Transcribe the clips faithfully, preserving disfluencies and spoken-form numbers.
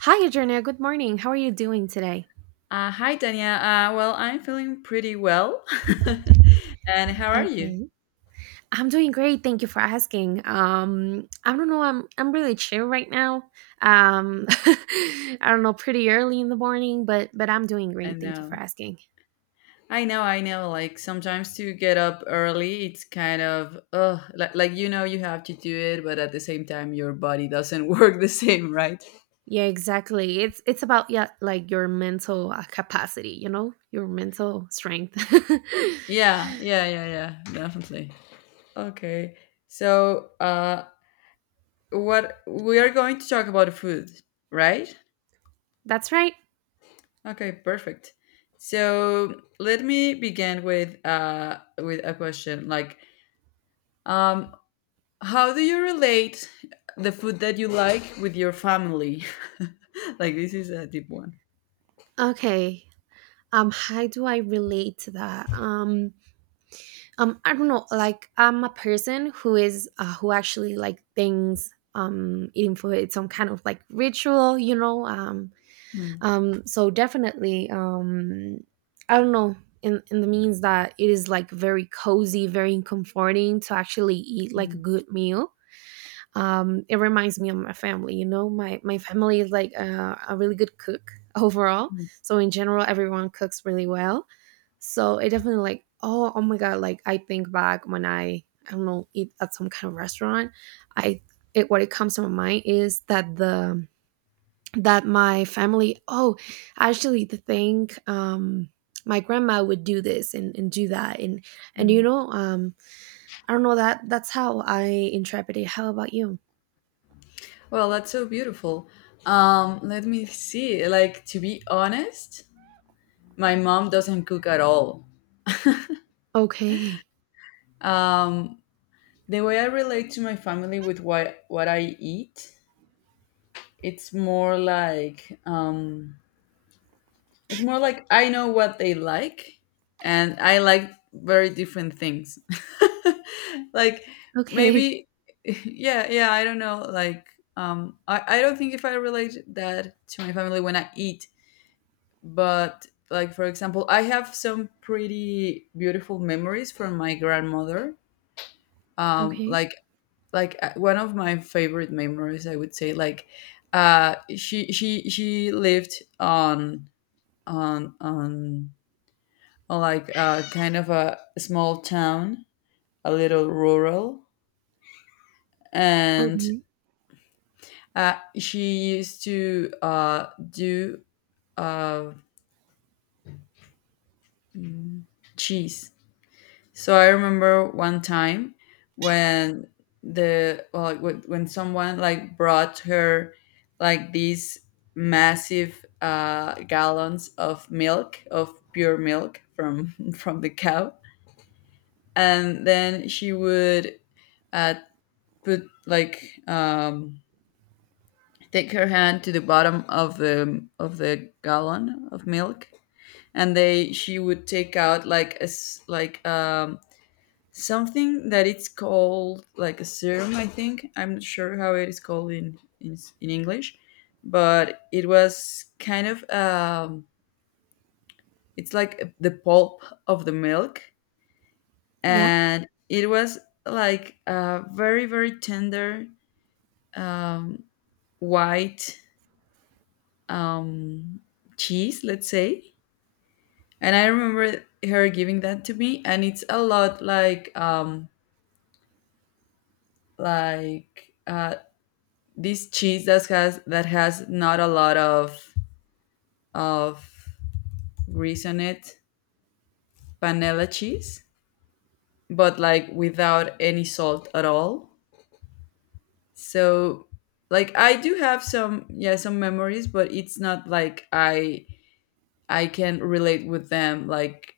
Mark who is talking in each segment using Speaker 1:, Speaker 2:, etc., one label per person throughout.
Speaker 1: Hi, Adriana. Good morning. How are you doing today?
Speaker 2: Uh, hi, Tanya. Uh, well, I'm feeling pretty well. And how are you?
Speaker 1: Okay. I'm doing great. Thank you for asking. Um, I don't know. I'm I'm really chill right now. Um, I don't know. Pretty early in the morning, but but I'm doing
Speaker 2: I
Speaker 1: great. Thank you for
Speaker 2: know.
Speaker 1: asking.
Speaker 2: I know, I know. Like sometimes to get up early, it's kind of, ugh, like, like you know you have to do it, but at the same time, your body doesn't work the same, right?
Speaker 1: Yeah, exactly. It's it's about yeah, like your mental uh, capacity. You know, your mental strength.
Speaker 2: Yeah, yeah, yeah, yeah, definitely. Okay. So, uh, what we are going to talk about food, right?
Speaker 1: That's right.
Speaker 2: Okay, perfect. So let me begin with uh with a question. Like, Um, how do you relate the food that you like with your family? Like this is a deep one.
Speaker 1: Okay. Um, how do I relate to that? Um, um I don't know, like I'm a person who is uh, who actually like thinks um eating food, it's some kind of like ritual, you know. Um
Speaker 2: Mm.
Speaker 1: um so definitely, um I don't know, in in the means that it is like very cozy, very comforting to actually eat like a
Speaker 2: Mm.
Speaker 1: good meal. Um, it reminds me of my family. You know, my my family is like a, a really good cook overall.
Speaker 2: Mm.
Speaker 1: So in general, everyone cooks really well. So it definitely like, oh oh my god! Like I think back when I I don't know, eat at some kind of restaurant, I, it, what it comes to my mind is that the, that my family, oh, actually the thing, um my grandma would do this and, and do that and and you know, um I don't know, that that's how I interpret it. How about you?
Speaker 2: Well, that's so beautiful. Um, let me see. Like to be honest, my mom doesn't cook at all.
Speaker 1: Okay.
Speaker 2: Um, the way I relate to my family with what what I eat, it's more like um, it's more like I know what they like, and I like very different things. Like
Speaker 1: Okay.
Speaker 2: maybe, yeah, yeah. I don't know. Like, um, I I don't think if I relate that to my family when I eat, but like for example, I have some pretty beautiful memories from my grandmother. Um,
Speaker 1: Okay.
Speaker 2: like like uh, one of my favorite memories, I would say, like, uh, she she she lived on on on like uh, kind of a small town, a little rural, and
Speaker 1: Okay.
Speaker 2: uh, she used to uh, do uh, mm, cheese. So I remember one time when the well, like when when someone like brought her like these massive uh, gallons of milk of pure milk from from the cow, and then she would uh, put like um, take her hand to the bottom of the of the gallon of milk, and they she would take out like a s- like um, something that it's called like a serum. I think I'm not sure how it is called in in, in English, but it was kind of um, it's like the pulp of the milk,
Speaker 1: Yeah.
Speaker 2: and it was like a very very tender um, white um, cheese, let's say. And I remember her giving that to me, and it's a lot like um, like uh, this cheese that has that has not a lot of of grease on it, panela cheese, but like without any salt at all. So like I do have some yeah some memories, but it's not like I I can relate with them like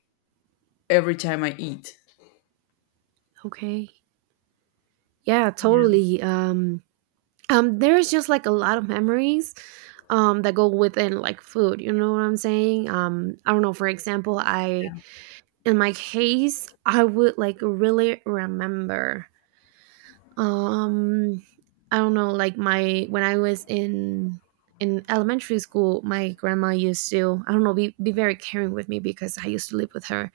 Speaker 2: every time I eat.
Speaker 1: Okay. Yeah,
Speaker 2: Yeah.
Speaker 1: totally. Um um there's just like a lot of memories um that go within like food, you know what I'm saying? Um I don't know, for example, I, in my case, I would like really remember, um I don't know, like my, when I was in in elementary school, my grandma used to, I don't know, be, be very caring with me because I used to live with her.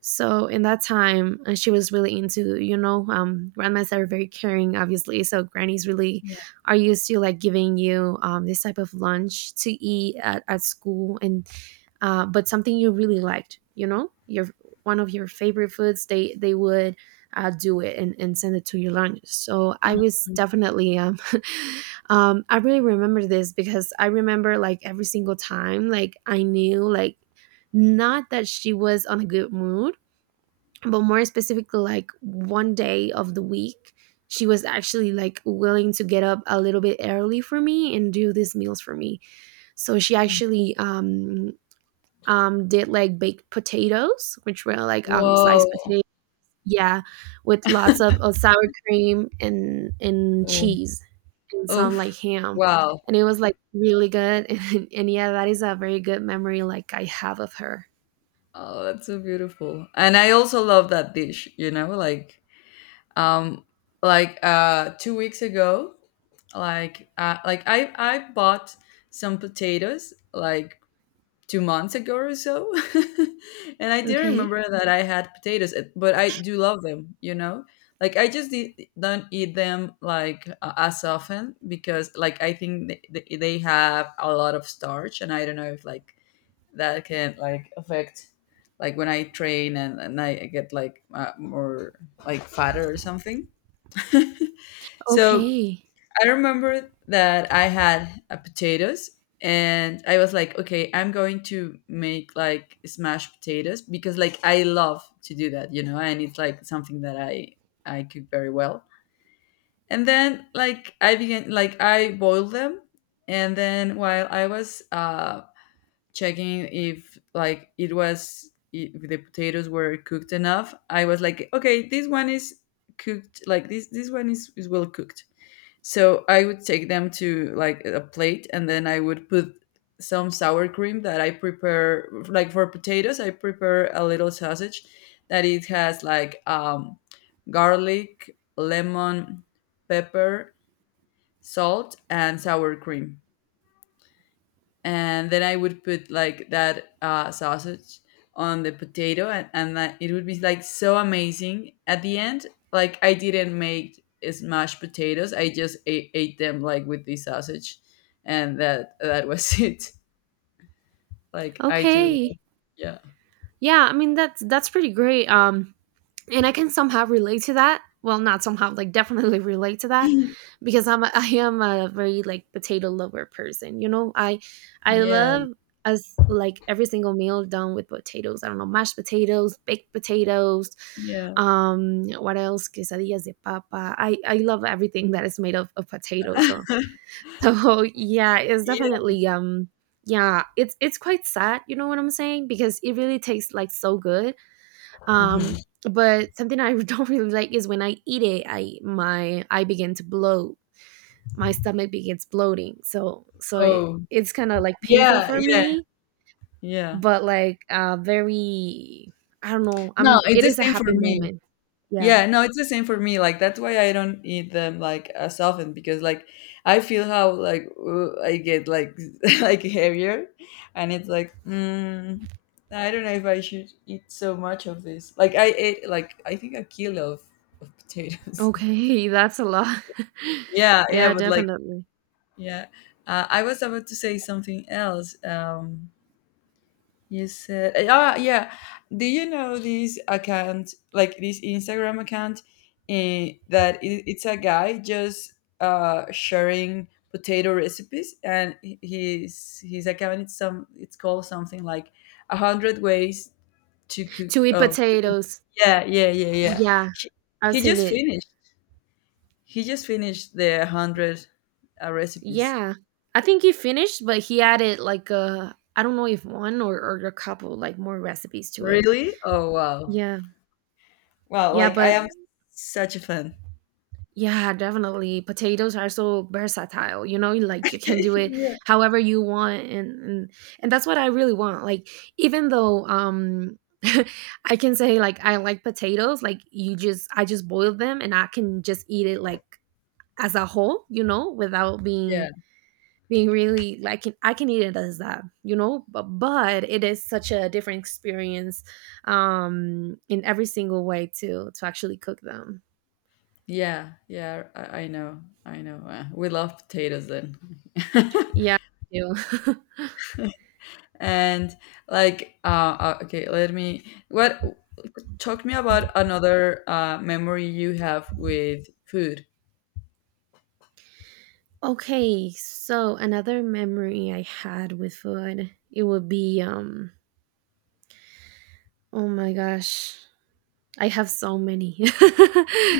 Speaker 1: So in that time, uh, she was really into, you know, um, grandmas are very caring, obviously. So grannies really
Speaker 2: Yeah.
Speaker 1: are used to like giving you um, this type of lunch to eat at, at school, and uh, but something you really liked, you know, your one of your favorite foods. They they would uh, do it and, and send it to your lunch. So I was definitely, um, um, I really remember this because I remember like every single time, like I knew, like not that she was on a good mood, but more specifically like one day of the week she was actually like willing to get up a little bit early for me and do these meals for me. So she actually um um did like baked potatoes, which were like um
Speaker 2: Whoa.
Speaker 1: sliced potatoes. Yeah, with lots of, of sour cream and and
Speaker 2: Oh,
Speaker 1: cheese and some like
Speaker 2: oof.
Speaker 1: ham,
Speaker 2: Wow.
Speaker 1: and it was like really good. and, and yeah, that is a very good memory like I have of her.
Speaker 2: Oh, that's so beautiful. And I also love that dish, you know, like um like uh two weeks ago, like uh, like I I bought some potatoes like two months ago or so. And I didn't
Speaker 1: Okay.
Speaker 2: remember that I had potatoes, eh, but I do love them, you know? Like I just de- don't eat them like uh, as often because like I think they, they they have a lot of starch, and I don't know if like that can like affect like when I train, and, and I get like uh, more like fatter or something. So
Speaker 1: Okay.
Speaker 2: I remember that I had a potatoes, and I was like, okay, I'm going to make like smashed potatoes because like I love to do that, you know, and it's like something that I I cook very well. And then like I began, like I boiled them, and then while I was uh checking if like it was if the potatoes were cooked enough, I was like, okay, this one is cooked like this this one is, is well cooked, so I would take them to like a plate, and then I would put some sour cream that I prepare, like for potatoes I prepare a little sausage that it has like um, garlic, lemon, pepper, salt and sour cream, and then I would put like that uh, sausage on the potato, and, and that it would be like so amazing. At the end, like I didn't make smashed potatoes; I just ate, ate them like with the sausage, and that that was it. Like I do,
Speaker 1: Okay.
Speaker 2: yeah,
Speaker 1: Yeah, I mean that's that's pretty great. Um and I can somehow relate to that. Well, not somehow, like definitely relate to that because I'm a, I am a very like potato lover person. You know, I I
Speaker 2: yeah,
Speaker 1: love as like every single meal done with potatoes. I don't know, mashed potatoes, baked potatoes,
Speaker 2: yeah,
Speaker 1: um what else? Quesadillas de papa. I I love everything that is made of, of potatoes. So so yeah, it's
Speaker 2: yeah.
Speaker 1: definitely um yeah, it's it's quite sad, you know what I'm saying? Because it really tastes like so good. Um
Speaker 2: Mhm.
Speaker 1: but something I don't really like is when I eat it, I, my, I begin to bloat. My stomach begins bloating. So so it,
Speaker 2: Oh,
Speaker 1: it's kind of like painful
Speaker 2: yeah,
Speaker 1: for
Speaker 2: yeah,
Speaker 1: me,
Speaker 2: yeah.
Speaker 1: but like uh very, I don't know.
Speaker 2: No,
Speaker 1: I'm,
Speaker 2: it's
Speaker 1: it
Speaker 2: the
Speaker 1: is a
Speaker 2: same for
Speaker 1: happy
Speaker 2: me.
Speaker 1: moment. Yeah.
Speaker 2: Yeah, no, it's the same for me. Like that's why I don't eat them like as often because like I feel how like uh, I get like like heavier, and it's like mm, I don't know if I should eat so much of this. Like I ate like I think a kilo of, of potatoes.
Speaker 1: Okay, that's a lot.
Speaker 2: Yeah, yeah,
Speaker 1: Yeah,
Speaker 2: but like
Speaker 1: definitely.
Speaker 2: yeah, uh, I was about to say something else. Um, You said, eh, ah, yeah. Do you know this account, like this Instagram account, eh, that it, it's a guy just uh, sharing potato recipes, and h- his his account it's some it's called something like a hundred ways to cook
Speaker 1: To eat
Speaker 2: of cooking.
Speaker 1: potatoes.
Speaker 2: Yeah, yeah, yeah, yeah.
Speaker 1: Yeah,
Speaker 2: He,
Speaker 1: I've
Speaker 2: he
Speaker 1: seen
Speaker 2: just
Speaker 1: it.
Speaker 2: finished. He just finished the hundred uh, recipes.
Speaker 1: Yeah. I think he finished, but he added like a, I don't know if one or, or a couple like more recipes to it.
Speaker 2: Really? Oh wow!
Speaker 1: Yeah.
Speaker 2: Wow,
Speaker 1: Yeah,
Speaker 2: like I
Speaker 1: but
Speaker 2: am such a fan.
Speaker 1: yeah, definitely. Potatoes are so versatile, you know, like you can do it however you want and and, and that's what I really want. Like even though um I can say like I like potatoes, like you just, I just boil them and I can just eat it like as a whole, you know, without being,
Speaker 2: Yeah.
Speaker 1: being really, like I can eat it as that, you know, but but it is such a different experience um in every single way to to actually cook them.
Speaker 2: Yeah, yeah, I, I know, I know. Uh, we love potatoes then.
Speaker 1: Yeah. I do.
Speaker 2: And like, uh, uh, okay, let me. What? Talk to me about another uh, memory you have with food.
Speaker 1: Okay, so another memory I had with food, it would be um oh my gosh, I have so many.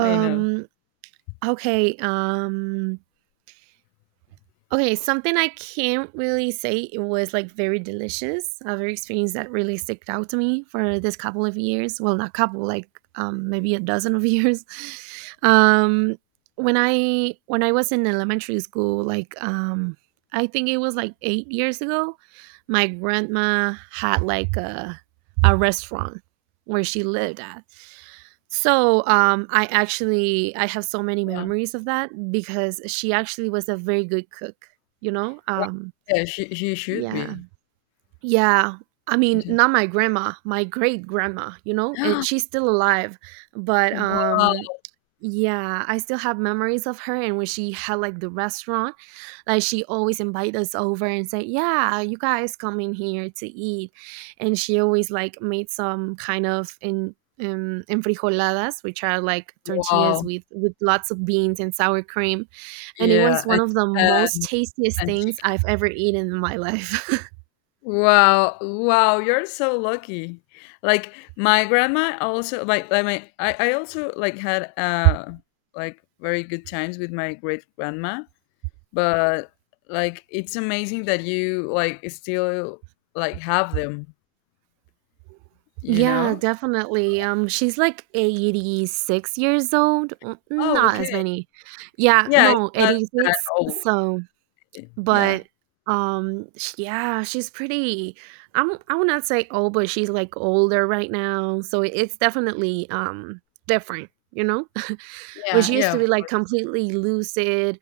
Speaker 2: I know.
Speaker 1: okay, um okay, something I can't really say it was like very delicious. Other experience that really stuck out to me for this couple of years. Well, not couple, like um, maybe a dozen of years. Um, when I when I was in elementary school, like um, I think it was like eight years ago, my grandma had like a a restaurant where she lived at. So um, I actually, I have so many
Speaker 2: Uh,
Speaker 1: memories of that because she actually was a very good cook. You know, um,
Speaker 2: yeah, she she should
Speaker 1: yeah,
Speaker 2: be.
Speaker 1: yeah. I
Speaker 2: She
Speaker 1: mean,
Speaker 2: did.
Speaker 1: not my grandma, my great grandma, you know, and she's still alive. But um
Speaker 2: Wow!
Speaker 1: yeah, I still have memories of her and when she had like the restaurant, like she always invite us over and say, "Yeah, you guys come in here to eat." And she always like made some kind of in, um, enfrijoladas, which are like tortillas
Speaker 2: Wow!
Speaker 1: with with lots of beans and sour cream, and it
Speaker 2: Yeah,
Speaker 1: was
Speaker 2: and
Speaker 1: one of the most
Speaker 2: and
Speaker 1: tastiest
Speaker 2: and
Speaker 1: things I've ever eaten in my life.
Speaker 2: wow, wow, you're so lucky. Like my grandma also like like my I, I also like had uh like very good times with my great grandma, but like it's amazing that you like still like have them, you
Speaker 1: Yeah,
Speaker 2: know?
Speaker 1: definitely. Um, she's like eighty-six years old. Mm,
Speaker 2: Oh,
Speaker 1: not
Speaker 2: okay.
Speaker 1: as many. Yeah,
Speaker 2: Yeah, it's
Speaker 1: no,
Speaker 2: not that
Speaker 1: eighty-six.
Speaker 2: old.
Speaker 1: So,
Speaker 2: Yeah.
Speaker 1: but um, sh- yeah, she's pretty. I'm, I would not say old, but she's like older right now. So it- it's definitely um different. You know, when
Speaker 2: Yeah,
Speaker 1: she used to be
Speaker 2: yeah.
Speaker 1: like completely lucid,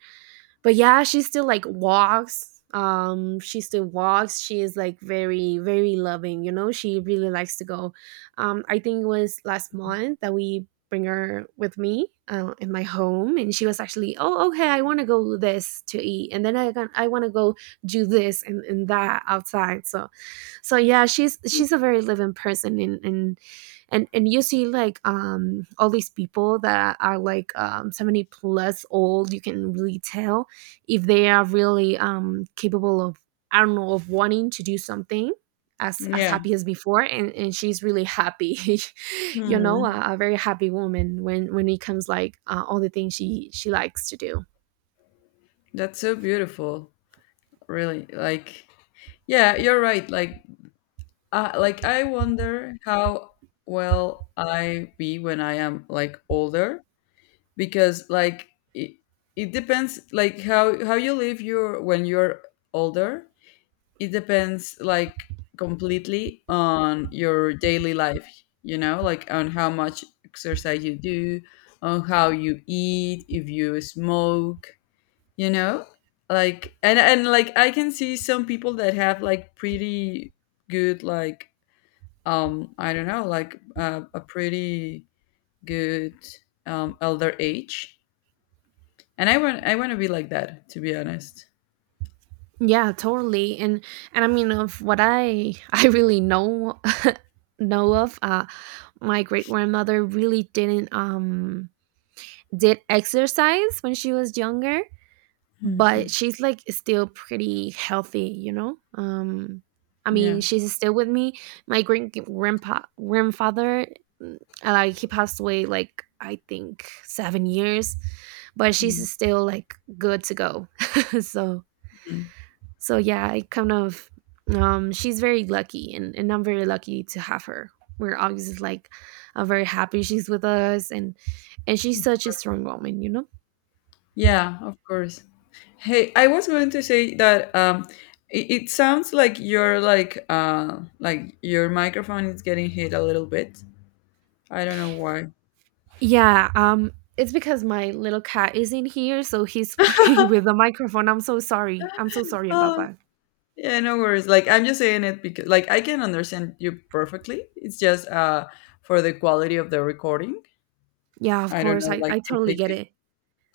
Speaker 1: but yeah, she still like walks, um she still walks, she is like very very loving, you know. She really likes to go, um I think it was last month that we bring her with me uh, in my home, and she was actually, oh okay, I want to go this to eat, and then I gon-, I want to go do this and, and that outside. So so yeah, she's she's a very living person and and and, and you see like um all these people that are like um seventy plus old, you can really tell if they are really um, capable of, I don't know, of wanting to do something as as
Speaker 2: Yeah.
Speaker 1: happy as before and, and she's really happy. You know,
Speaker 2: Hmm.
Speaker 1: a, a very happy woman when when it comes like uh, all the things she she likes to do.
Speaker 2: That's so beautiful, really. Like yeah, you're right. Like Uh, like I wonder how well I be when I am like older because like it, it depends like how how you live your when you're older, it depends like completely on your daily life, you know, like on how much exercise you do, on how you eat, if you smoke, you know, like and and like I can see some people that have like pretty good like um I don't know, like uh, a pretty good um elder age, and i want i want to be like that to be honest.
Speaker 1: Yeah, totally, and and I mean, of what I I really know know of, uh my great grandmother really didn't um did exercise when she was younger, but
Speaker 2: Mhm.
Speaker 1: she's like still pretty healthy, you know. Um, I mean,
Speaker 2: Yeah.
Speaker 1: she's still with me. My great grandpa grandfather, mm, uh, like he passed away like I think seven years, but
Speaker 2: Mm.
Speaker 1: she's still like good to go. So
Speaker 2: Mhm.
Speaker 1: so yeah, I kind of um she's very lucky and, and I'm very lucky to have her. We're obviously like uh, very happy she's with us, and and she's such a strong woman, you know?
Speaker 2: Yeah, of course. Hey, I was going to say that um it, it sounds like you're like uh like your microphone is getting hit a little bit, I don't know why.
Speaker 1: Yeah, um, it's because my little cat is in here, so he's playing with the microphone. I'm so sorry. I'm so sorry about
Speaker 2: Oh,
Speaker 1: that.
Speaker 2: yeah, no worries. Like I'm just saying it because like I can understand you perfectly. It's just uh for the quality of the recording.
Speaker 1: Yeah, of
Speaker 2: I don't
Speaker 1: course.
Speaker 2: know,
Speaker 1: I,
Speaker 2: like
Speaker 1: I
Speaker 2: if they
Speaker 1: totally get
Speaker 2: could
Speaker 1: it.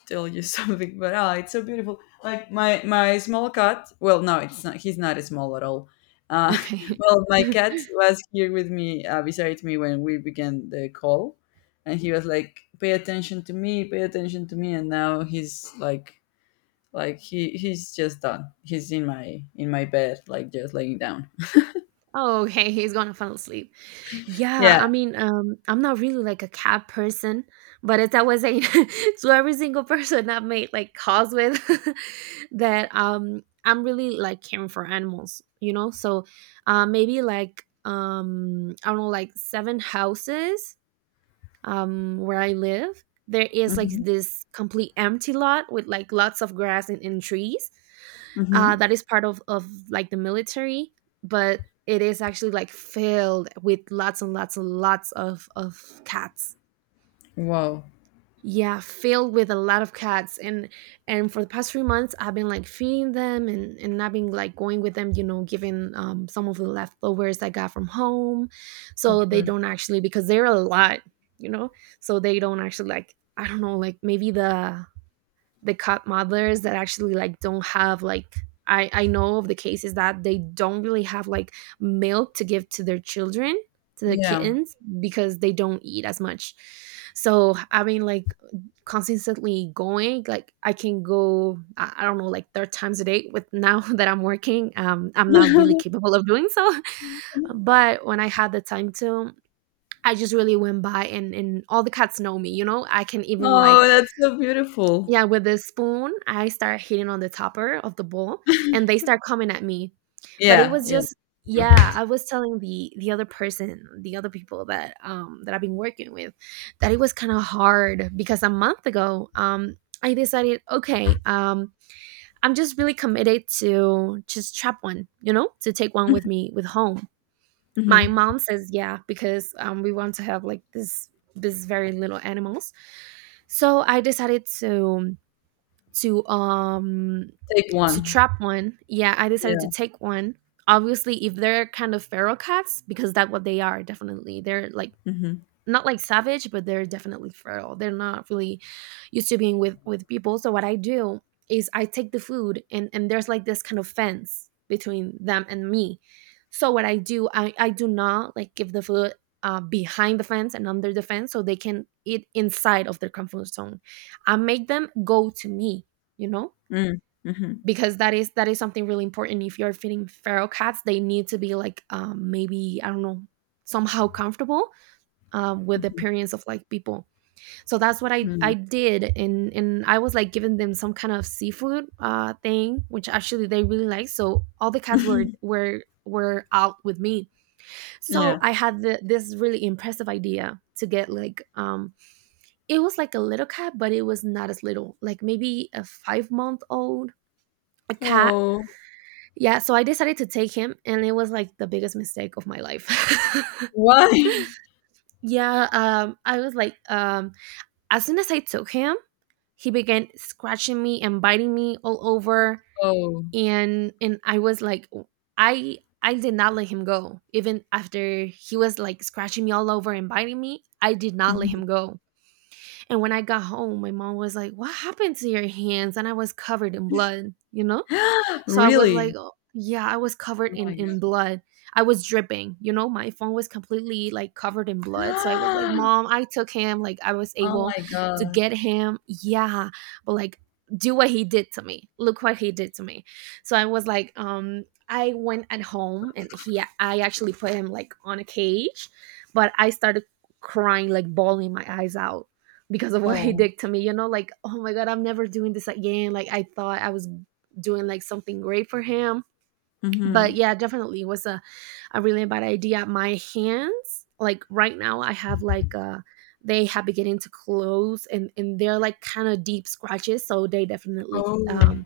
Speaker 2: tell you something, but ah, it's so beautiful. Like my my small cat. Well, no, it's not. He's not small at all. Uh,
Speaker 1: Okay.
Speaker 2: well, my cat was here with me, uh, beside me when we began the call, and he was like, "Pay attention to me, pay attention to me," and now he's like, like he he's just done. He's in my in my bed, like just laying down.
Speaker 1: Oh, okay. He's gonna fall asleep. Yeah,
Speaker 2: Yeah.
Speaker 1: I mean, um, I'm not really like a cat person, but as I was saying to every single person I've made like calls with, that um I'm really like caring for animals, you know? So uh maybe like um I don't know, like seven houses um, where I live, there is like
Speaker 2: Hmm.
Speaker 1: this complete empty lot with like lots of grass and, and trees. Uh,
Speaker 2: Hmm.
Speaker 1: that is part of, of like the military, but it is actually like filled with lots and lots and lots of, of cats.
Speaker 2: Wow.
Speaker 1: Yeah, filled with a lot of cats, and and for the past three months I've been like feeding them, and and I've been like going with them, you know, giving um some of the leftovers I got from home,
Speaker 2: Of
Speaker 1: so they
Speaker 2: course.
Speaker 1: don't actually, because they're a lot, you know. So they don't actually, like, I don't know, like maybe the the cat modelers that actually like don't have like, I, I know of the cases that they don't really have like milk to give to their children, to the
Speaker 2: Yeah.
Speaker 1: kittens, because they don't eat as much. So having like consistently going, like I can go, i I don't know, like third times a day with now that I'm working, um I'm not really capable of doing so. But when I had the time to, I just really went by, and and all the cats know me, you know, I can even
Speaker 2: Oh,
Speaker 1: like,
Speaker 2: that's so beautiful.
Speaker 1: yeah, with the spoon, I start hitting on the topper of the bowl, and they start coming at me. But it
Speaker 2: Yeah.
Speaker 1: was
Speaker 2: Yeah.
Speaker 1: just, yeah, I was telling the the other person, the other people that um that I've been working with, that it was kind of hard because a month ago, um I decided, okay, um I'm just really committed to just trap one, you know, to take one with me with home. My
Speaker 2: Mhm.
Speaker 1: mom says yeah, because um we want to have like this this very little animals. So I decided to, to um
Speaker 2: Take
Speaker 1: to
Speaker 2: one.
Speaker 1: trap one. Yeah, I decided to
Speaker 2: Yeah.
Speaker 1: take one. Obviously if they're kind of feral cats, because that's what they are, definitely. They're like
Speaker 2: Mhm.
Speaker 1: not like savage, but they're definitely feral. They're not really used to being with with people. So what I do is I take the food, and and there's like this kind of fence between them and me. So what I do, I I do not like give the food uh, behind the fence and under the fence, so they can eat inside of their comfort zone. I make them go to me, you know,
Speaker 2: Mm. Mhm.
Speaker 1: because that is that is something really important. If you're feeding feral cats, they need to be like um, maybe I don't know, somehow comfortable, um, with the appearance of like people. So that's what I I
Speaker 2: Mm.
Speaker 1: did, and and I was like giving them some kind of seafood uh thing, which actually they really liked. So all the cats were were were out with me. So
Speaker 2: Yeah.
Speaker 1: I had the, this really impressive idea to get like, um it was like a little cat, but it was not as little, like maybe a five month old a cat.
Speaker 2: Oh,
Speaker 1: Yeah, so I decided to take him, and it was like the biggest mistake of my life.
Speaker 2: why?
Speaker 1: Yeah, um, I was like, um, as soon as I took him, he began scratching me and biting me all over.
Speaker 2: Oh.
Speaker 1: And and I was like, I I did not let him go. Even after he was like scratching me all over and biting me, I did not let
Speaker 2: Mhm.
Speaker 1: him go. And when I got home, my mom was like, "What happened to your hands?" And I was covered in blood, you know? So I was
Speaker 2: Really?
Speaker 1: like, oh yeah, I was covered
Speaker 2: Oh my
Speaker 1: in in
Speaker 2: god.
Speaker 1: blood. I was dripping. You know, my phone was completely like covered in blood. So I was like, "Mom, I took him. Like I was
Speaker 2: Oh
Speaker 1: able
Speaker 2: my
Speaker 1: to
Speaker 2: god.
Speaker 1: get him." Yeah, but like, do what he did to me. Look what he did to me. So I was like, um I went at home, and he, I actually put him like on a cage, but I started crying, like bawling my eyes out because of what he
Speaker 2: Oh.
Speaker 1: did to me, you know, like, oh my god, I'm never doing this again. Like I thought I was doing like something great for him. But
Speaker 2: Mhm.
Speaker 1: yeah, definitely was a, a really bad idea. My hands, like right now, I have like uh they have beginning to close, and and they're like kind of deep scratches, so they definitely
Speaker 2: Oh.
Speaker 1: um,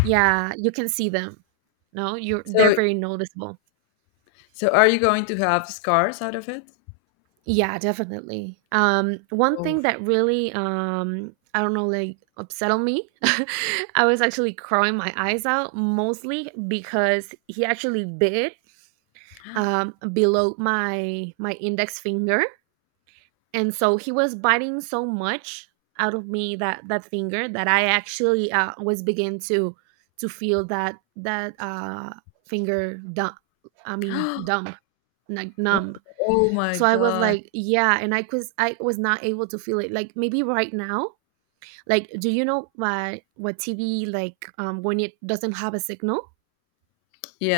Speaker 1: yeah, you can see them. No, you're they're
Speaker 2: So
Speaker 1: very noticeable.
Speaker 2: so are you going to have scars out of it?
Speaker 1: Yeah, definitely. Um, one
Speaker 2: Oh.
Speaker 1: thing that really, um, I don't know, like upset on me, I was actually crying my eyes out mostly because he actually bit um, below my my index finger, and so he was biting so much out of me that that finger, that I actually uh, was begin to to feel that that uh, finger dumb. I mean
Speaker 2: Oh
Speaker 1: dumb, like numb.
Speaker 2: oh my
Speaker 1: So I was
Speaker 2: god.
Speaker 1: like, yeah, and I was, I was not able to feel it. Like maybe right now, like do you know what what T V like um, when it doesn't have a signal,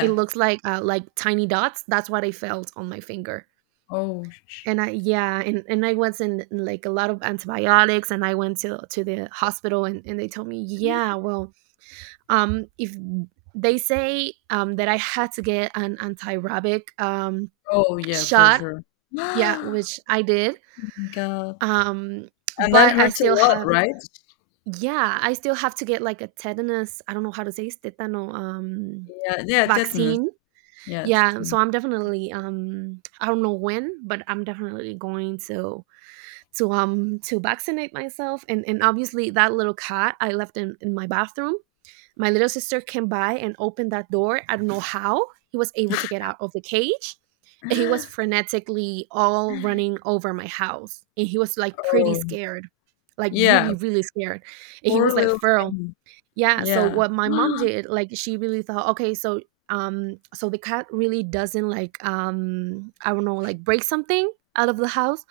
Speaker 1: it looks like uh, like tiny dots. That's what I felt on my finger.
Speaker 2: Oh. sh-
Speaker 1: And I Yeah, and, and I was in like a lot of antibiotics, and I went to to the hospital, and, and they told me, yeah, well, um if they say um that I had to get an anti-rabic um
Speaker 2: Oh yeah, for
Speaker 1: shot.
Speaker 2: sure.
Speaker 1: Yeah, which I did.
Speaker 2: God.
Speaker 1: Um,
Speaker 2: And that
Speaker 1: but I
Speaker 2: hurts a
Speaker 1: still
Speaker 2: lot,
Speaker 1: have,
Speaker 2: right?
Speaker 1: yeah, I still have to get like a tetanus, I don't know how to say it, tetano um,
Speaker 2: Yeah, yeah, tetanus.
Speaker 1: vaccine.
Speaker 2: Yeah. T
Speaker 1: Yeah,
Speaker 2: t
Speaker 1: so I'm definitely um, I don't know when, but I'm definitely going to to um to vaccinate myself. and and obviously that little cat I left in, in my bathroom, my little sister came by and opened that door. I don't know how he was able to get out of the cage, and he was frenetically all running over my house, and he was like pretty
Speaker 2: Oh,
Speaker 1: scared, like
Speaker 2: yeah.
Speaker 1: really really scared, and he
Speaker 2: Poor
Speaker 1: was like
Speaker 2: little
Speaker 1: feral.
Speaker 2: thing.
Speaker 1: Yeah, so
Speaker 2: Yeah.
Speaker 1: what my mom did, like she really thought, okay, so, um so the cat really doesn't like, um, I don't know, like break something out of the house,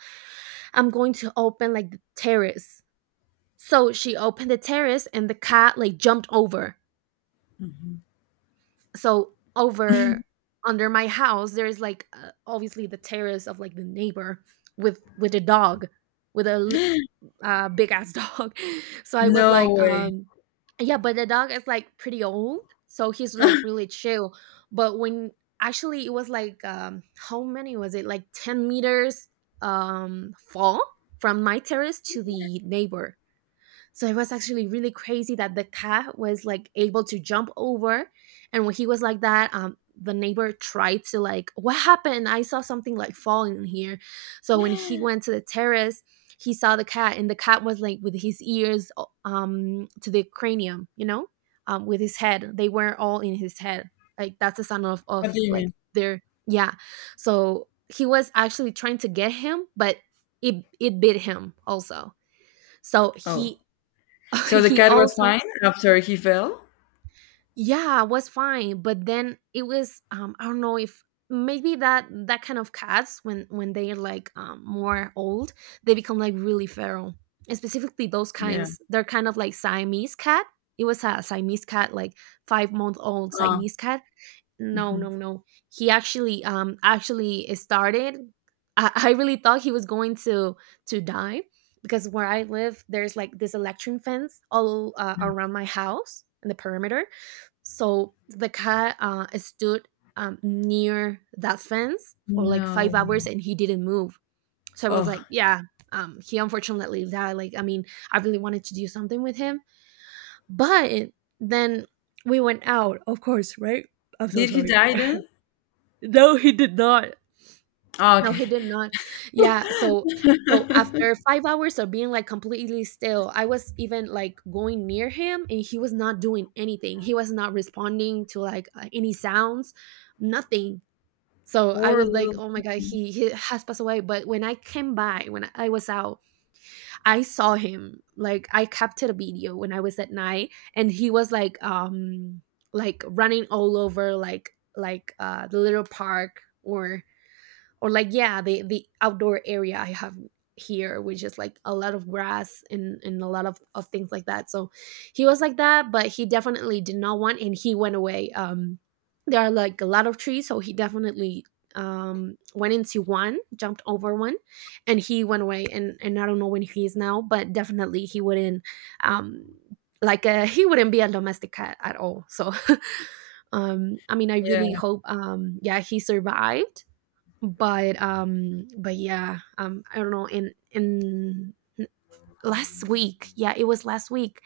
Speaker 1: I'm going to open like the terrace. So she opened the terrace and the cat like jumped over.
Speaker 2: Mhm.
Speaker 1: So over, under my house there is like uh, obviously the terrace of like the neighbor, with with a dog, with a l- uh, big ass dog. So I was
Speaker 2: No
Speaker 1: like
Speaker 2: way.
Speaker 1: um, yeah, but the dog is like pretty old, so he's like really chill. But when, actually it was like um, how many was it? Like ten meters um fall from my terrace to the neighbor. So it was actually really crazy that the cat was like able to jump over. And when he was like that, um, the neighbor tried to like, what happened? I saw something like falling in here. So when he went to the terrace, he saw the cat, and the cat was like with his ears um to the cranium, you know, um with his head. They were all in his head. Like that's the sound of
Speaker 2: What
Speaker 1: of
Speaker 2: do you
Speaker 1: like
Speaker 2: mean?
Speaker 1: their, yeah. So he was actually trying to get him, but it it bit him also. So
Speaker 2: Oh.
Speaker 1: he,
Speaker 2: So the
Speaker 1: he
Speaker 2: cat was
Speaker 1: also,
Speaker 2: fine after he fell?
Speaker 1: yeah, was fine. But then it was um, I don't know if maybe that that kind of cats when when they're like um, more old, they become like really feral. And specifically those
Speaker 2: Yeah.
Speaker 1: kinds, they're kind of like Siamese cat. It was a Siamese cat, like five month old
Speaker 2: Oh.
Speaker 1: Siamese cat. No, no,
Speaker 2: Mhm.
Speaker 1: no. He actually um, actually started. I, I really thought he was going to to die, because where I live, there's like this electric fence all uh,
Speaker 2: Mm.
Speaker 1: around my house in the perimeter. So the cat uh, stood um, near that fence for like
Speaker 2: No
Speaker 1: five hours,
Speaker 2: way.
Speaker 1: and he didn't move. So I was
Speaker 2: Oh.
Speaker 1: like, yeah, um, he unfortunately died. Like, I mean, I really wanted to do something with him, but then we went out, of course, right? I'm so
Speaker 2: Did he
Speaker 1: sorry.
Speaker 2: die then?
Speaker 1: No, he did not.
Speaker 2: Oh,
Speaker 1: No,
Speaker 2: okay.
Speaker 1: he did not. Yeah, so so after five hours of being like completely still, I was even like going near him, and he was not doing anything. He was not responding to like, uh, any sounds, nothing. So I
Speaker 2: Poor
Speaker 1: was like,
Speaker 2: little
Speaker 1: "Oh my god,
Speaker 2: thing.
Speaker 1: he he has passed away." But when I came by, when I was out, I saw him. Like, I captured a video when I was at night, and he was like, um, like running all over, like like, uh, the little park where, or like, yeah, the the outdoor area I have here, which is like a lot of grass and and a lot of, of things like that. So he was like that, but he definitely did not want, and he went away um, there are like a lot of trees, so he definitely um, went into one, jumped over one, and he went away. and and I don't know when he is now, but definitely he wouldn't um, like uh, he wouldn't be a domestic cat at all. So um, I mean I really
Speaker 2: Yeah.
Speaker 1: hope um, yeah, he survived. But, um, but yeah, um, I don't know, in in last week, yeah, it was last week,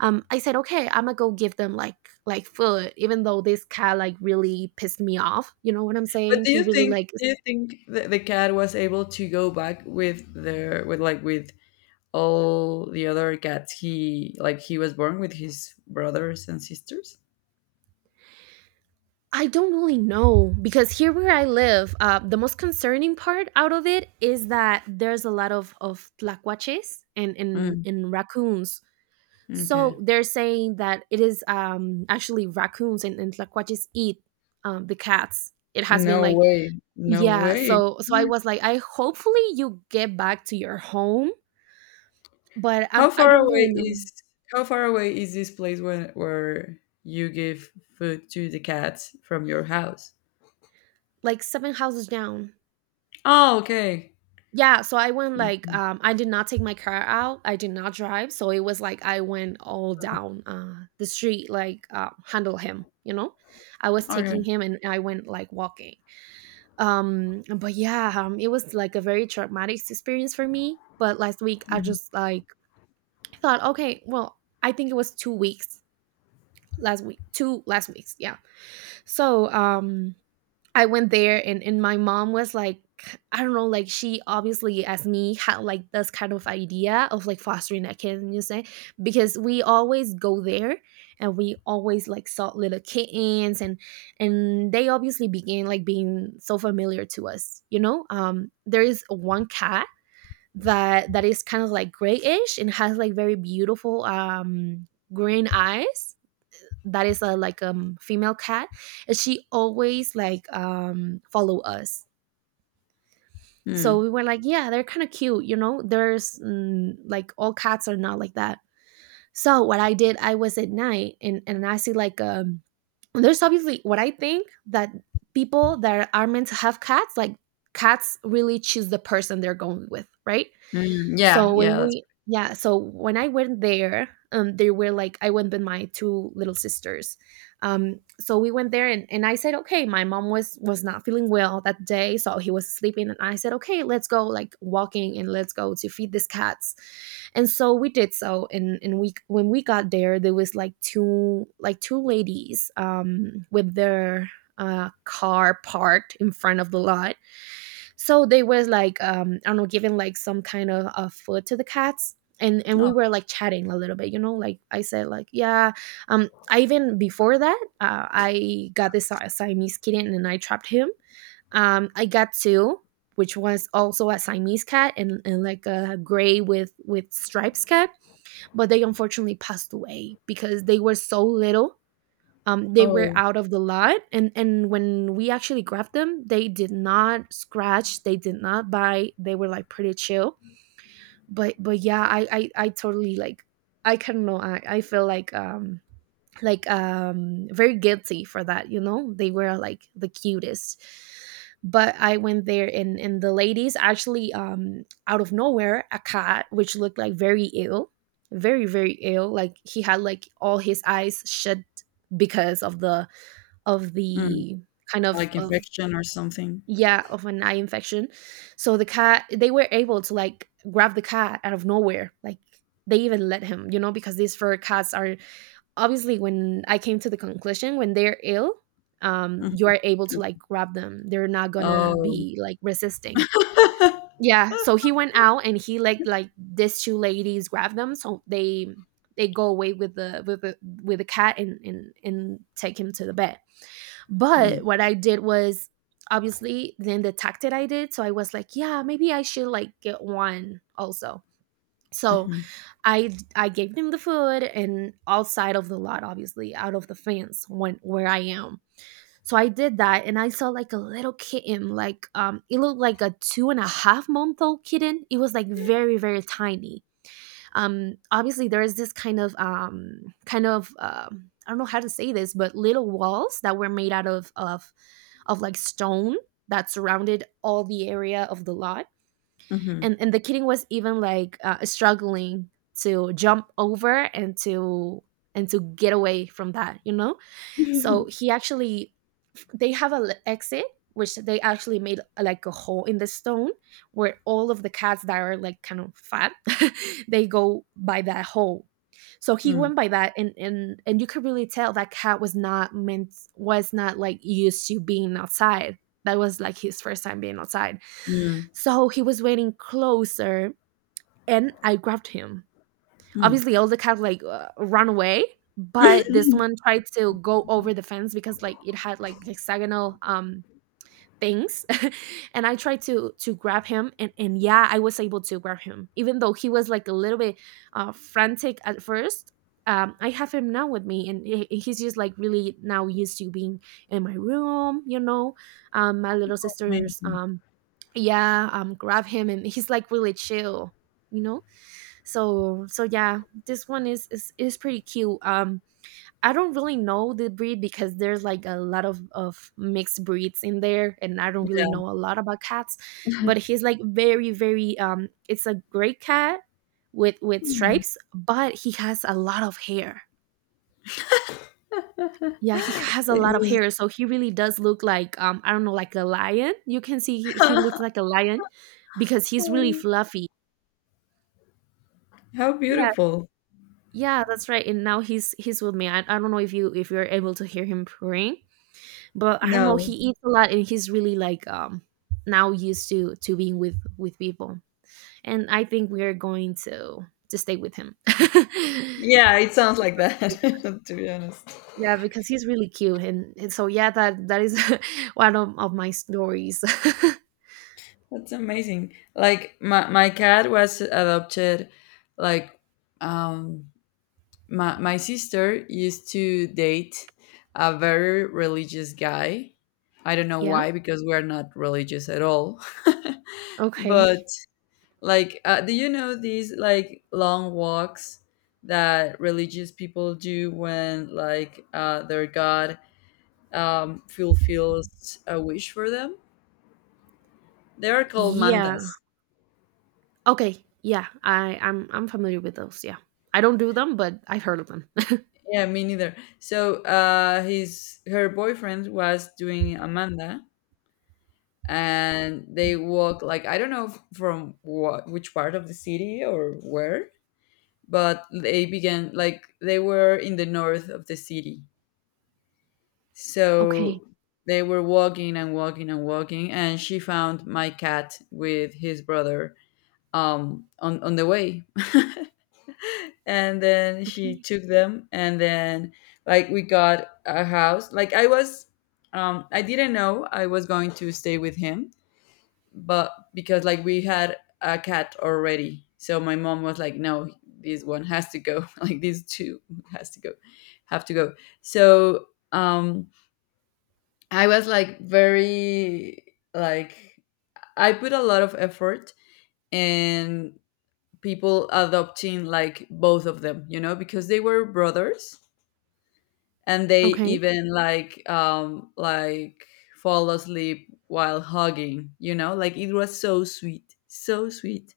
Speaker 1: um, I said, "Okay, Imma go give them like like, food," even though this cat like really pissed me off, you know what I'm
Speaker 2: But
Speaker 1: saying?
Speaker 2: do
Speaker 1: He
Speaker 2: you
Speaker 1: really,
Speaker 2: think
Speaker 1: like,
Speaker 2: do you think the the cat was able to go back with their with, like, with all the other cats he like he was born with his brothers and sisters.
Speaker 1: I don't really know, because here where I live, uh, the most concerning part out of it is that there's a lot of of tlacuaches and and
Speaker 2: Mm,
Speaker 1: and raccoons.
Speaker 2: okay.
Speaker 1: So they're saying that it is um, actually raccoons and, and tlacuaches eat um, the cats. It has been
Speaker 2: No
Speaker 1: like,
Speaker 2: way, no
Speaker 1: yeah.
Speaker 2: way.
Speaker 1: So so
Speaker 2: Yeah.
Speaker 1: I was like, I hopefully you get back to your home, but I'm,
Speaker 2: how
Speaker 1: I
Speaker 2: far
Speaker 1: don't really
Speaker 2: away
Speaker 1: know.
Speaker 2: is how far away is this place when where you give food to the cats from your house?
Speaker 1: Like seven houses down.
Speaker 2: Oh okay.
Speaker 1: Yeah. So I went like,
Speaker 2: Mhm.
Speaker 1: um, I did not take my car out. I did not drive. So it was like I went all down uh, the street, like uh, handle him. You know, I was
Speaker 2: Okay.
Speaker 1: taking him and I went like walking. Um but yeah um it was like a very traumatic experience for me. But last week I
Speaker 2: Mhm.
Speaker 1: just like thought, okay, well, I think it was two weeks. Last week, two last weeks, yeah. So um I went there, and and my mom was like, I don't know, like she obviously as me had like this kind of idea of like fostering a kitten, you say, because we always go there, and we always like saw little kittens, and and they obviously began like being so familiar to us, you know. Um, there is one cat that that is kind of like grayish and has like very beautiful um green eyes, that is a like um female cat, and she always like um follow us. So
Speaker 2: Mm.
Speaker 1: we were like, yeah, they're kind of cute, you know. There's mm, like all cats are not like that. So what I did, I was at night, and, and I see like um there's obviously what I think that people that are meant to have cats, like cats really choose the person they're going with, right?
Speaker 2: Mm. Yeah,
Speaker 1: so
Speaker 2: yeah,
Speaker 1: when
Speaker 2: that's
Speaker 1: we Yeah, so when I went there, um, they were like, I went with my two little sisters. Um, so we went there, and and I said, okay, my mom was was not feeling well that day, so he was sleeping, and I said, okay, let's go like walking and let's go to feed these cats. And so we did so, and and we when we got there, there was like two like two ladies um with their uh car parked in front of the lot. So they was like um I don't know, giving like some kind of uh, food to the cats. And and we
Speaker 2: oh,
Speaker 1: were like chatting a little bit, you know. Like I said, like, yeah, um I even before that uh, I got this Si- siamese kitten and I trapped him. Um, I got two, which was also a siamese cat, and and like a gray with with stripes cat, but they unfortunately passed away because they were so little. Um, they were
Speaker 2: oh.
Speaker 1: out of the lot, and and when we actually grabbed them, they did not scratch, they did not bite, they were like pretty chill. But but yeah, i i, I totally like I kind of know. I, I feel like um like um very guilty for that, you know. They were like the cutest. But I went there, and and the ladies actually um out of nowhere, a cat which looked like very ill, very very ill, like he had like all his eyes shut because of the of
Speaker 2: Mm.
Speaker 1: the kind of
Speaker 2: Like
Speaker 1: of
Speaker 2: infection or something.
Speaker 1: yeah, of an eye infection. So the cat, they were able to like grab the cat out of nowhere. Like they even let him, you know, because these fur cats are obviously, when I came to the conclusion, when they're ill, um you
Speaker 2: Mhm.
Speaker 1: are able to like grab them, they're not gonna
Speaker 2: Oh.
Speaker 1: be like resisting. Yeah, so he went out, and he like like these two ladies grab them, so they they go away with the with the with the cat, and and and take him to the vet. But
Speaker 2: Mm,
Speaker 1: what I did was obviously then the tactic I did. So I was like, yeah, maybe I should like get one also. So
Speaker 2: mhm,
Speaker 1: I I gave them the food and outside of the lot, obviously, out of the fence when where I am. So I did that, and I saw like a little kitten, like um it looked like a two and a half month old kitten. It was like very, very tiny. Um, obviously there is this kind of um kind of um I don't know how to say this, but little walls that were made out of of of like stone that surrounded all the area of the lot.
Speaker 2: mhm.
Speaker 1: And and the kitten was even like uh, struggling to jump over and to and to get away from that, you know. So he actually, they have an exit, which they actually made uh, like a hole in the stone, where all of the cats that are like kind of fat, they go by that hole. So he
Speaker 2: Mm,
Speaker 1: went by that, and and and you could really tell that cat was not meant, was not like used to being outside. That was like his first time being outside.
Speaker 2: mm,
Speaker 1: So he was waiting closer, and I grabbed him.
Speaker 2: mm.
Speaker 1: Obviously, Elsa had like uh, run away, but this one tried to go over the fence because like it had like hexagonal um things, and I tried to to grab him, and and yeah, I was able to grab him, even though he was like a little bit uh, frantic at first. Um, I have him now with me, and he- he's just like really now used to being in my room, you know. Um, my little sister's
Speaker 2: Amazing.
Speaker 1: um, yeah um grab him, and he's like really chill, you know. So so yeah, this one is is, is pretty cute. Um, I don't really know the breed because there's like a lot of of mixed breeds in there, and I don't
Speaker 2: Yeah.
Speaker 1: really know a lot about cats. But he's like very very um it's a great cat with with
Speaker 2: Mm.
Speaker 1: stripes, but he has a lot of hair. Yeah, he has a
Speaker 2: It
Speaker 1: lot of
Speaker 2: is.
Speaker 1: hair, so he really does look like um I don't know, like a lion. You can see he, he looks like a lion because he's really
Speaker 2: Oh,
Speaker 1: fluffy.
Speaker 2: how
Speaker 1: Yeah,
Speaker 2: beautiful.
Speaker 1: yeah, that's right. And now he's he's with me. I, I don't know if you if you're able to hear him praying, but I don't know. He
Speaker 2: No.
Speaker 1: eats a lot, and he's really like um now used to to being with with people. And I think we are going to to stay with him.
Speaker 2: Yeah, it sounds like that, to be honest.
Speaker 1: Yeah, because he's really cute, and, and so yeah, that that is one of, of my stories.
Speaker 2: That's amazing. Like my, my cat was adopted like um my my sister used to date a very religious guy. I don't know
Speaker 1: Yeah.
Speaker 2: why because we're not religious at all.
Speaker 1: Okay.
Speaker 2: But like, uh, do you know these like long walks that religious people do when like uh, their god um, fulfills a wish for them? They are called
Speaker 1: Yeah.
Speaker 2: mandas.
Speaker 1: Okay. Yeah. I I'm I'm familiar with those. Yeah. I don't do them, but I've heard of them.
Speaker 2: Yeah, me neither. So uh, his her boyfriend was doing a manda, and they walk, like, I don't know f- from what, which part of the city or where, but they began like they were in the north of the city.
Speaker 1: Okay.
Speaker 2: So they were walking and walking and walking, and she found my cat with his brother um, on on the way. And then she
Speaker 1: Okay.
Speaker 2: took them, and then like we got a house. Like I was, um, I didn't know I was going to stay with him, but because like we had a cat already, so my mom was like, "No, this one has to go. Like these two has to go, have to go." So um I was like very, like, I put a lot of effort in people adopting like both of them, you know, because they were brothers and they
Speaker 1: Okay.
Speaker 2: even like um like fall asleep while hugging, you know? Like it was so sweet, so sweet.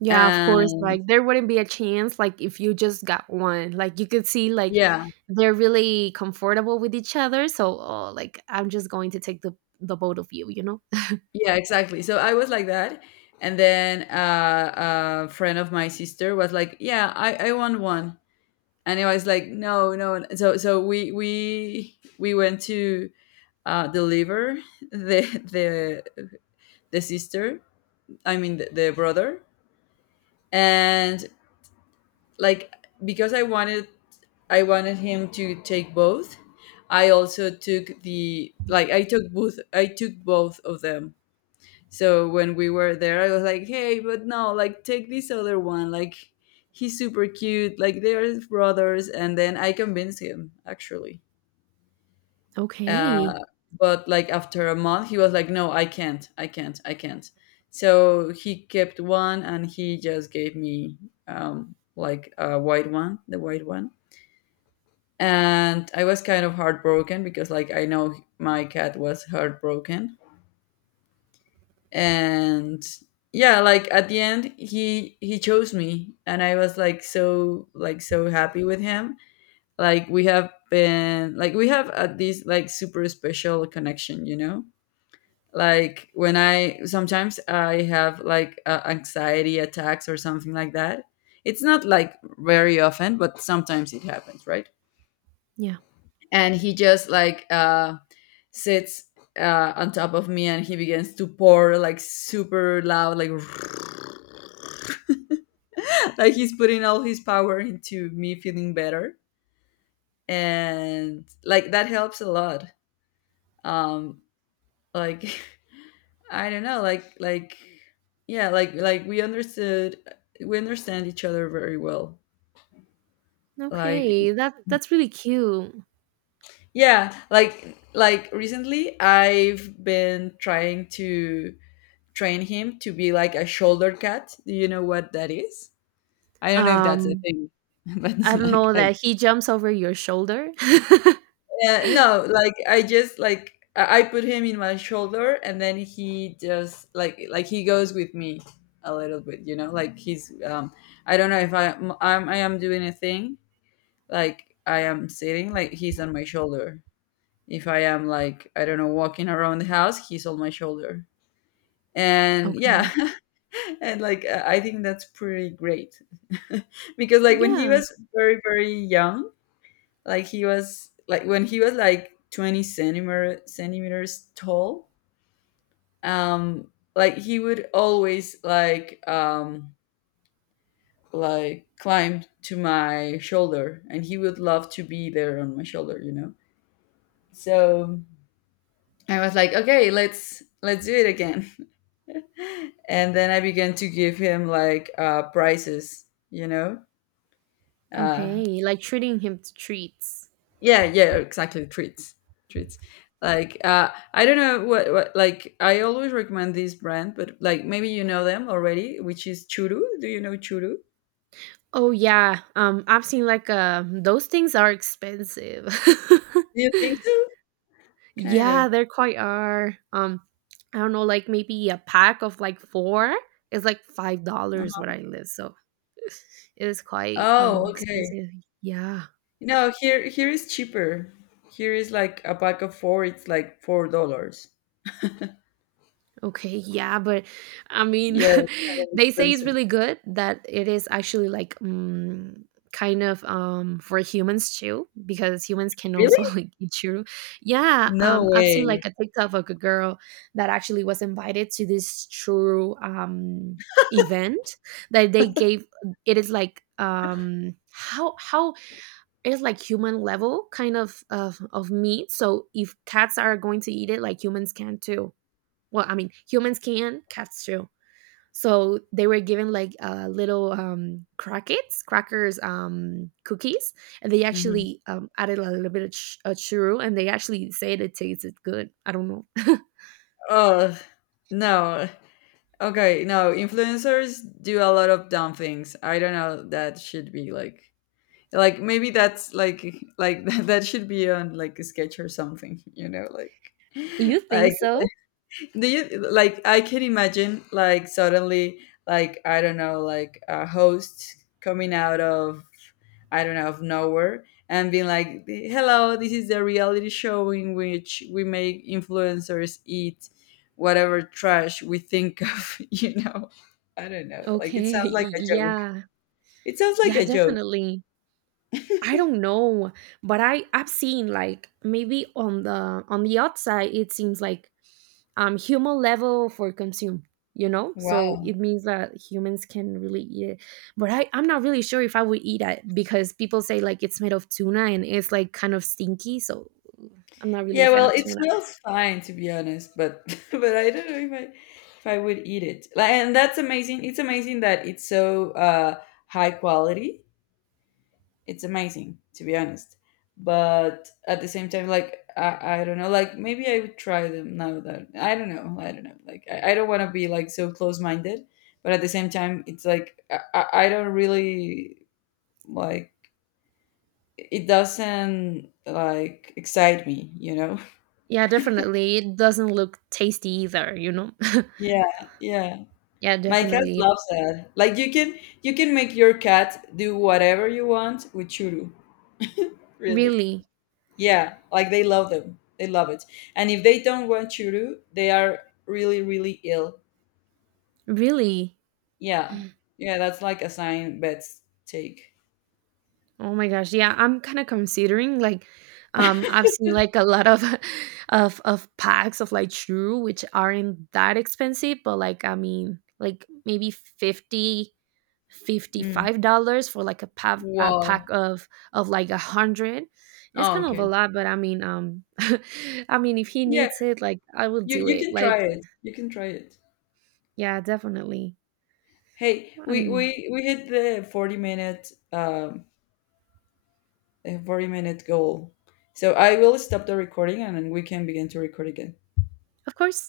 Speaker 1: Yeah, of course.
Speaker 2: And
Speaker 1: Like there wouldn't be a chance like if you just got one. Like you could see like
Speaker 2: yeah,
Speaker 1: they're really comfortable with each other. So, oh, like I'm just going to take the the both of you, you know?
Speaker 2: yeah, exactly. So I was like that. And then uh, a friend of my sister was like, "Yeah, I, I want one." And it was like no, no. And so so we we we went to uh, deliver the the the sister, i mean the, the brother. And like because i wanted I wanted him to take both. I also took the, like, i took both I took both of them. So when we were there I was like, hey, but no, like take this other one, like he's super cute, like they're brothers. And then I convinced him, actually, uh,
Speaker 1: Okay.
Speaker 2: but like after a month he was like no, i can't i can't I can't. So he kept one, and he just gave me um, like a white one, the white one. And I was kind of heartbroken because like I know my cat was heartbroken. And yeah, like at the end he he chose me, and I was like so, like, so happy with him. Like we have been, like we have uh, this like super special connection, you know. Like when I sometimes I have like uh, anxiety attacks or something like that. It's not like very often, but sometimes it happens, right?
Speaker 1: Yeah.
Speaker 2: And he just like uh sits uh, on top of me, and he begins to pour like super loud, like like he's putting all his power into me feeling better, and like that helps a lot. um like I don't know, like like yeah, like like we understood we understand each other very well. Like
Speaker 1: Okay. That that's really cute.
Speaker 2: yeah, like like recently I've been trying to train him to be like a shoulder cat. Do you know what that is? I don't know if that's a
Speaker 1: Um,
Speaker 2: thing, but
Speaker 1: I don't
Speaker 2: like
Speaker 1: know
Speaker 2: I,
Speaker 1: that he jumps over your shoulder.
Speaker 2: yeah, no, like I just like I I put him in my shoulder, and then he just like like he goes with me a little bit, you know? Like he's um I don't know if I am I'm, I am doing a thing, like I am sitting, like he's on my shoulder. If I am like, I don't know, walking around the house, he's on my shoulder. And yeah,
Speaker 1: Okay.
Speaker 2: and like I I think that's pretty great. Because like when he
Speaker 1: Yeah.
Speaker 2: was very, very young, like he was like, when he was like twenty centimeter centimeters tall. Um, like he would always like um like climb to my shoulder, and he would love to be there on my shoulder, you know. So I was like, okay, let's let's do it again. And then I began to give him like uh prizes, you know. uh
Speaker 1: Okay. Like treating him to treats.
Speaker 2: yeah, yeah, exactly. Treats, treats, like uh I don't know what, what like I always recommend this brand, but like maybe you know them already, which is churu. Do you know churu?
Speaker 1: Oh yeah. Um, I've seen like um those things are expensive.
Speaker 2: Do you think so? Kind
Speaker 1: Yeah,
Speaker 2: of.
Speaker 1: there quite are. Um, I don't know, like maybe a pack of like four is like five dollars where I live, so it is quite um
Speaker 2: Oh, okay.
Speaker 1: expensive. Yeah.
Speaker 2: No, here here is cheaper. Here is like a pack of four, it's like four dollars.
Speaker 1: Okay, yeah, but I mean,
Speaker 2: Yeah, it's kind of
Speaker 1: they say it's
Speaker 2: expensive.
Speaker 1: really good, that it is actually like um, kind of um for humans too, because humans can
Speaker 2: Really.
Speaker 1: also like eat your. Yeah,
Speaker 2: No
Speaker 1: um, I've seen like
Speaker 2: way.
Speaker 1: a TikTok of a girl that actually was invited to this true um event that they gave. It is like um how how it's like human level kind of of of meat. So if cats are going to eat it, like humans can too. Well, I mean, humans can, cats too. So they were given like uh, little um, crackets, crackers, um, cookies, and they
Speaker 2: Mhm.
Speaker 1: actually um, added a little bit of ch- uh, churro, and they actually said it tasted good. I don't know.
Speaker 2: Oh, no. Okay, no, influencers do a lot of dumb things. I don't know, that should be like like maybe that's like like that should be on like a sketch or something, you know, like
Speaker 1: You think
Speaker 2: like
Speaker 1: so?
Speaker 2: do you, like, I can imagine like suddenly, like I don't know, like a host coming out of, I don't know, of nowhere and being like, hello, this is the reality show in which we make influencers eat whatever trash we think of. You know, I don't know, like it
Speaker 1: Okay.
Speaker 2: sounds like a joke.
Speaker 1: Yeah.
Speaker 2: It sounds like
Speaker 1: Yeah,
Speaker 2: a joke.
Speaker 1: definitely. I don't know, but I I've seen like maybe on the on the outside it seems like um human level for consume, you know, so it means that humans can really eat it. But I, I'm not really sure if I would eat it because people say like it's made of tuna, and it's like kind of stinky, so I'm not really a
Speaker 2: Yeah,
Speaker 1: fan
Speaker 2: well,
Speaker 1: of
Speaker 2: it
Speaker 1: tuna.
Speaker 2: smells fine to be honest, but but I don't know if I if I would eat it. Like, and that's amazing. It's amazing that it's so uh, high quality. It's amazing to be honest. But at the same time, like I, I don't know, like maybe I would try them now that I don't know, I don't know. Like I, I don't want to be like so close minded, but at the same time, it's like I, I I don't really like, it doesn't like excite me, you know?
Speaker 1: Yeah, definitely it doesn't look tasty either, you know.
Speaker 2: Yeah, yeah.
Speaker 1: Yeah,
Speaker 2: My cat
Speaker 1: definitely.
Speaker 2: loves that. Like you can, you can make your cat do whatever you want with churu. Really.
Speaker 1: Really.
Speaker 2: Yeah, like they love them. They love it. And if they don't want churu, they are really, really ill.
Speaker 1: Really.
Speaker 2: Yeah. Yeah, that's like a sign vets take.
Speaker 1: Oh my gosh, yeah, I'm kinda considering, like, um, I've seen, like, a lot of of of packs of, like, shrew, which aren't that expensive, but, like, I mean, like, maybe fifty, fifty
Speaker 2: Mm.
Speaker 1: five dollars for, like, a pack a pack
Speaker 2: Well,
Speaker 1: of of, like, a hundred. It's
Speaker 2: oh,
Speaker 1: kind of a
Speaker 2: okay.
Speaker 1: lot, but I mean, um, I mean, if he
Speaker 2: Yeah,
Speaker 1: needs it, like, I will
Speaker 2: you
Speaker 1: do
Speaker 2: you
Speaker 1: it,
Speaker 2: can
Speaker 1: like
Speaker 2: try it. You can try it.
Speaker 1: yeah, definitely.
Speaker 2: Hey,
Speaker 1: I
Speaker 2: we
Speaker 1: mean,
Speaker 2: we we hit the forty minute um uh, forty minute goal. So I will stop the recording and then we can begin to record again.
Speaker 1: of course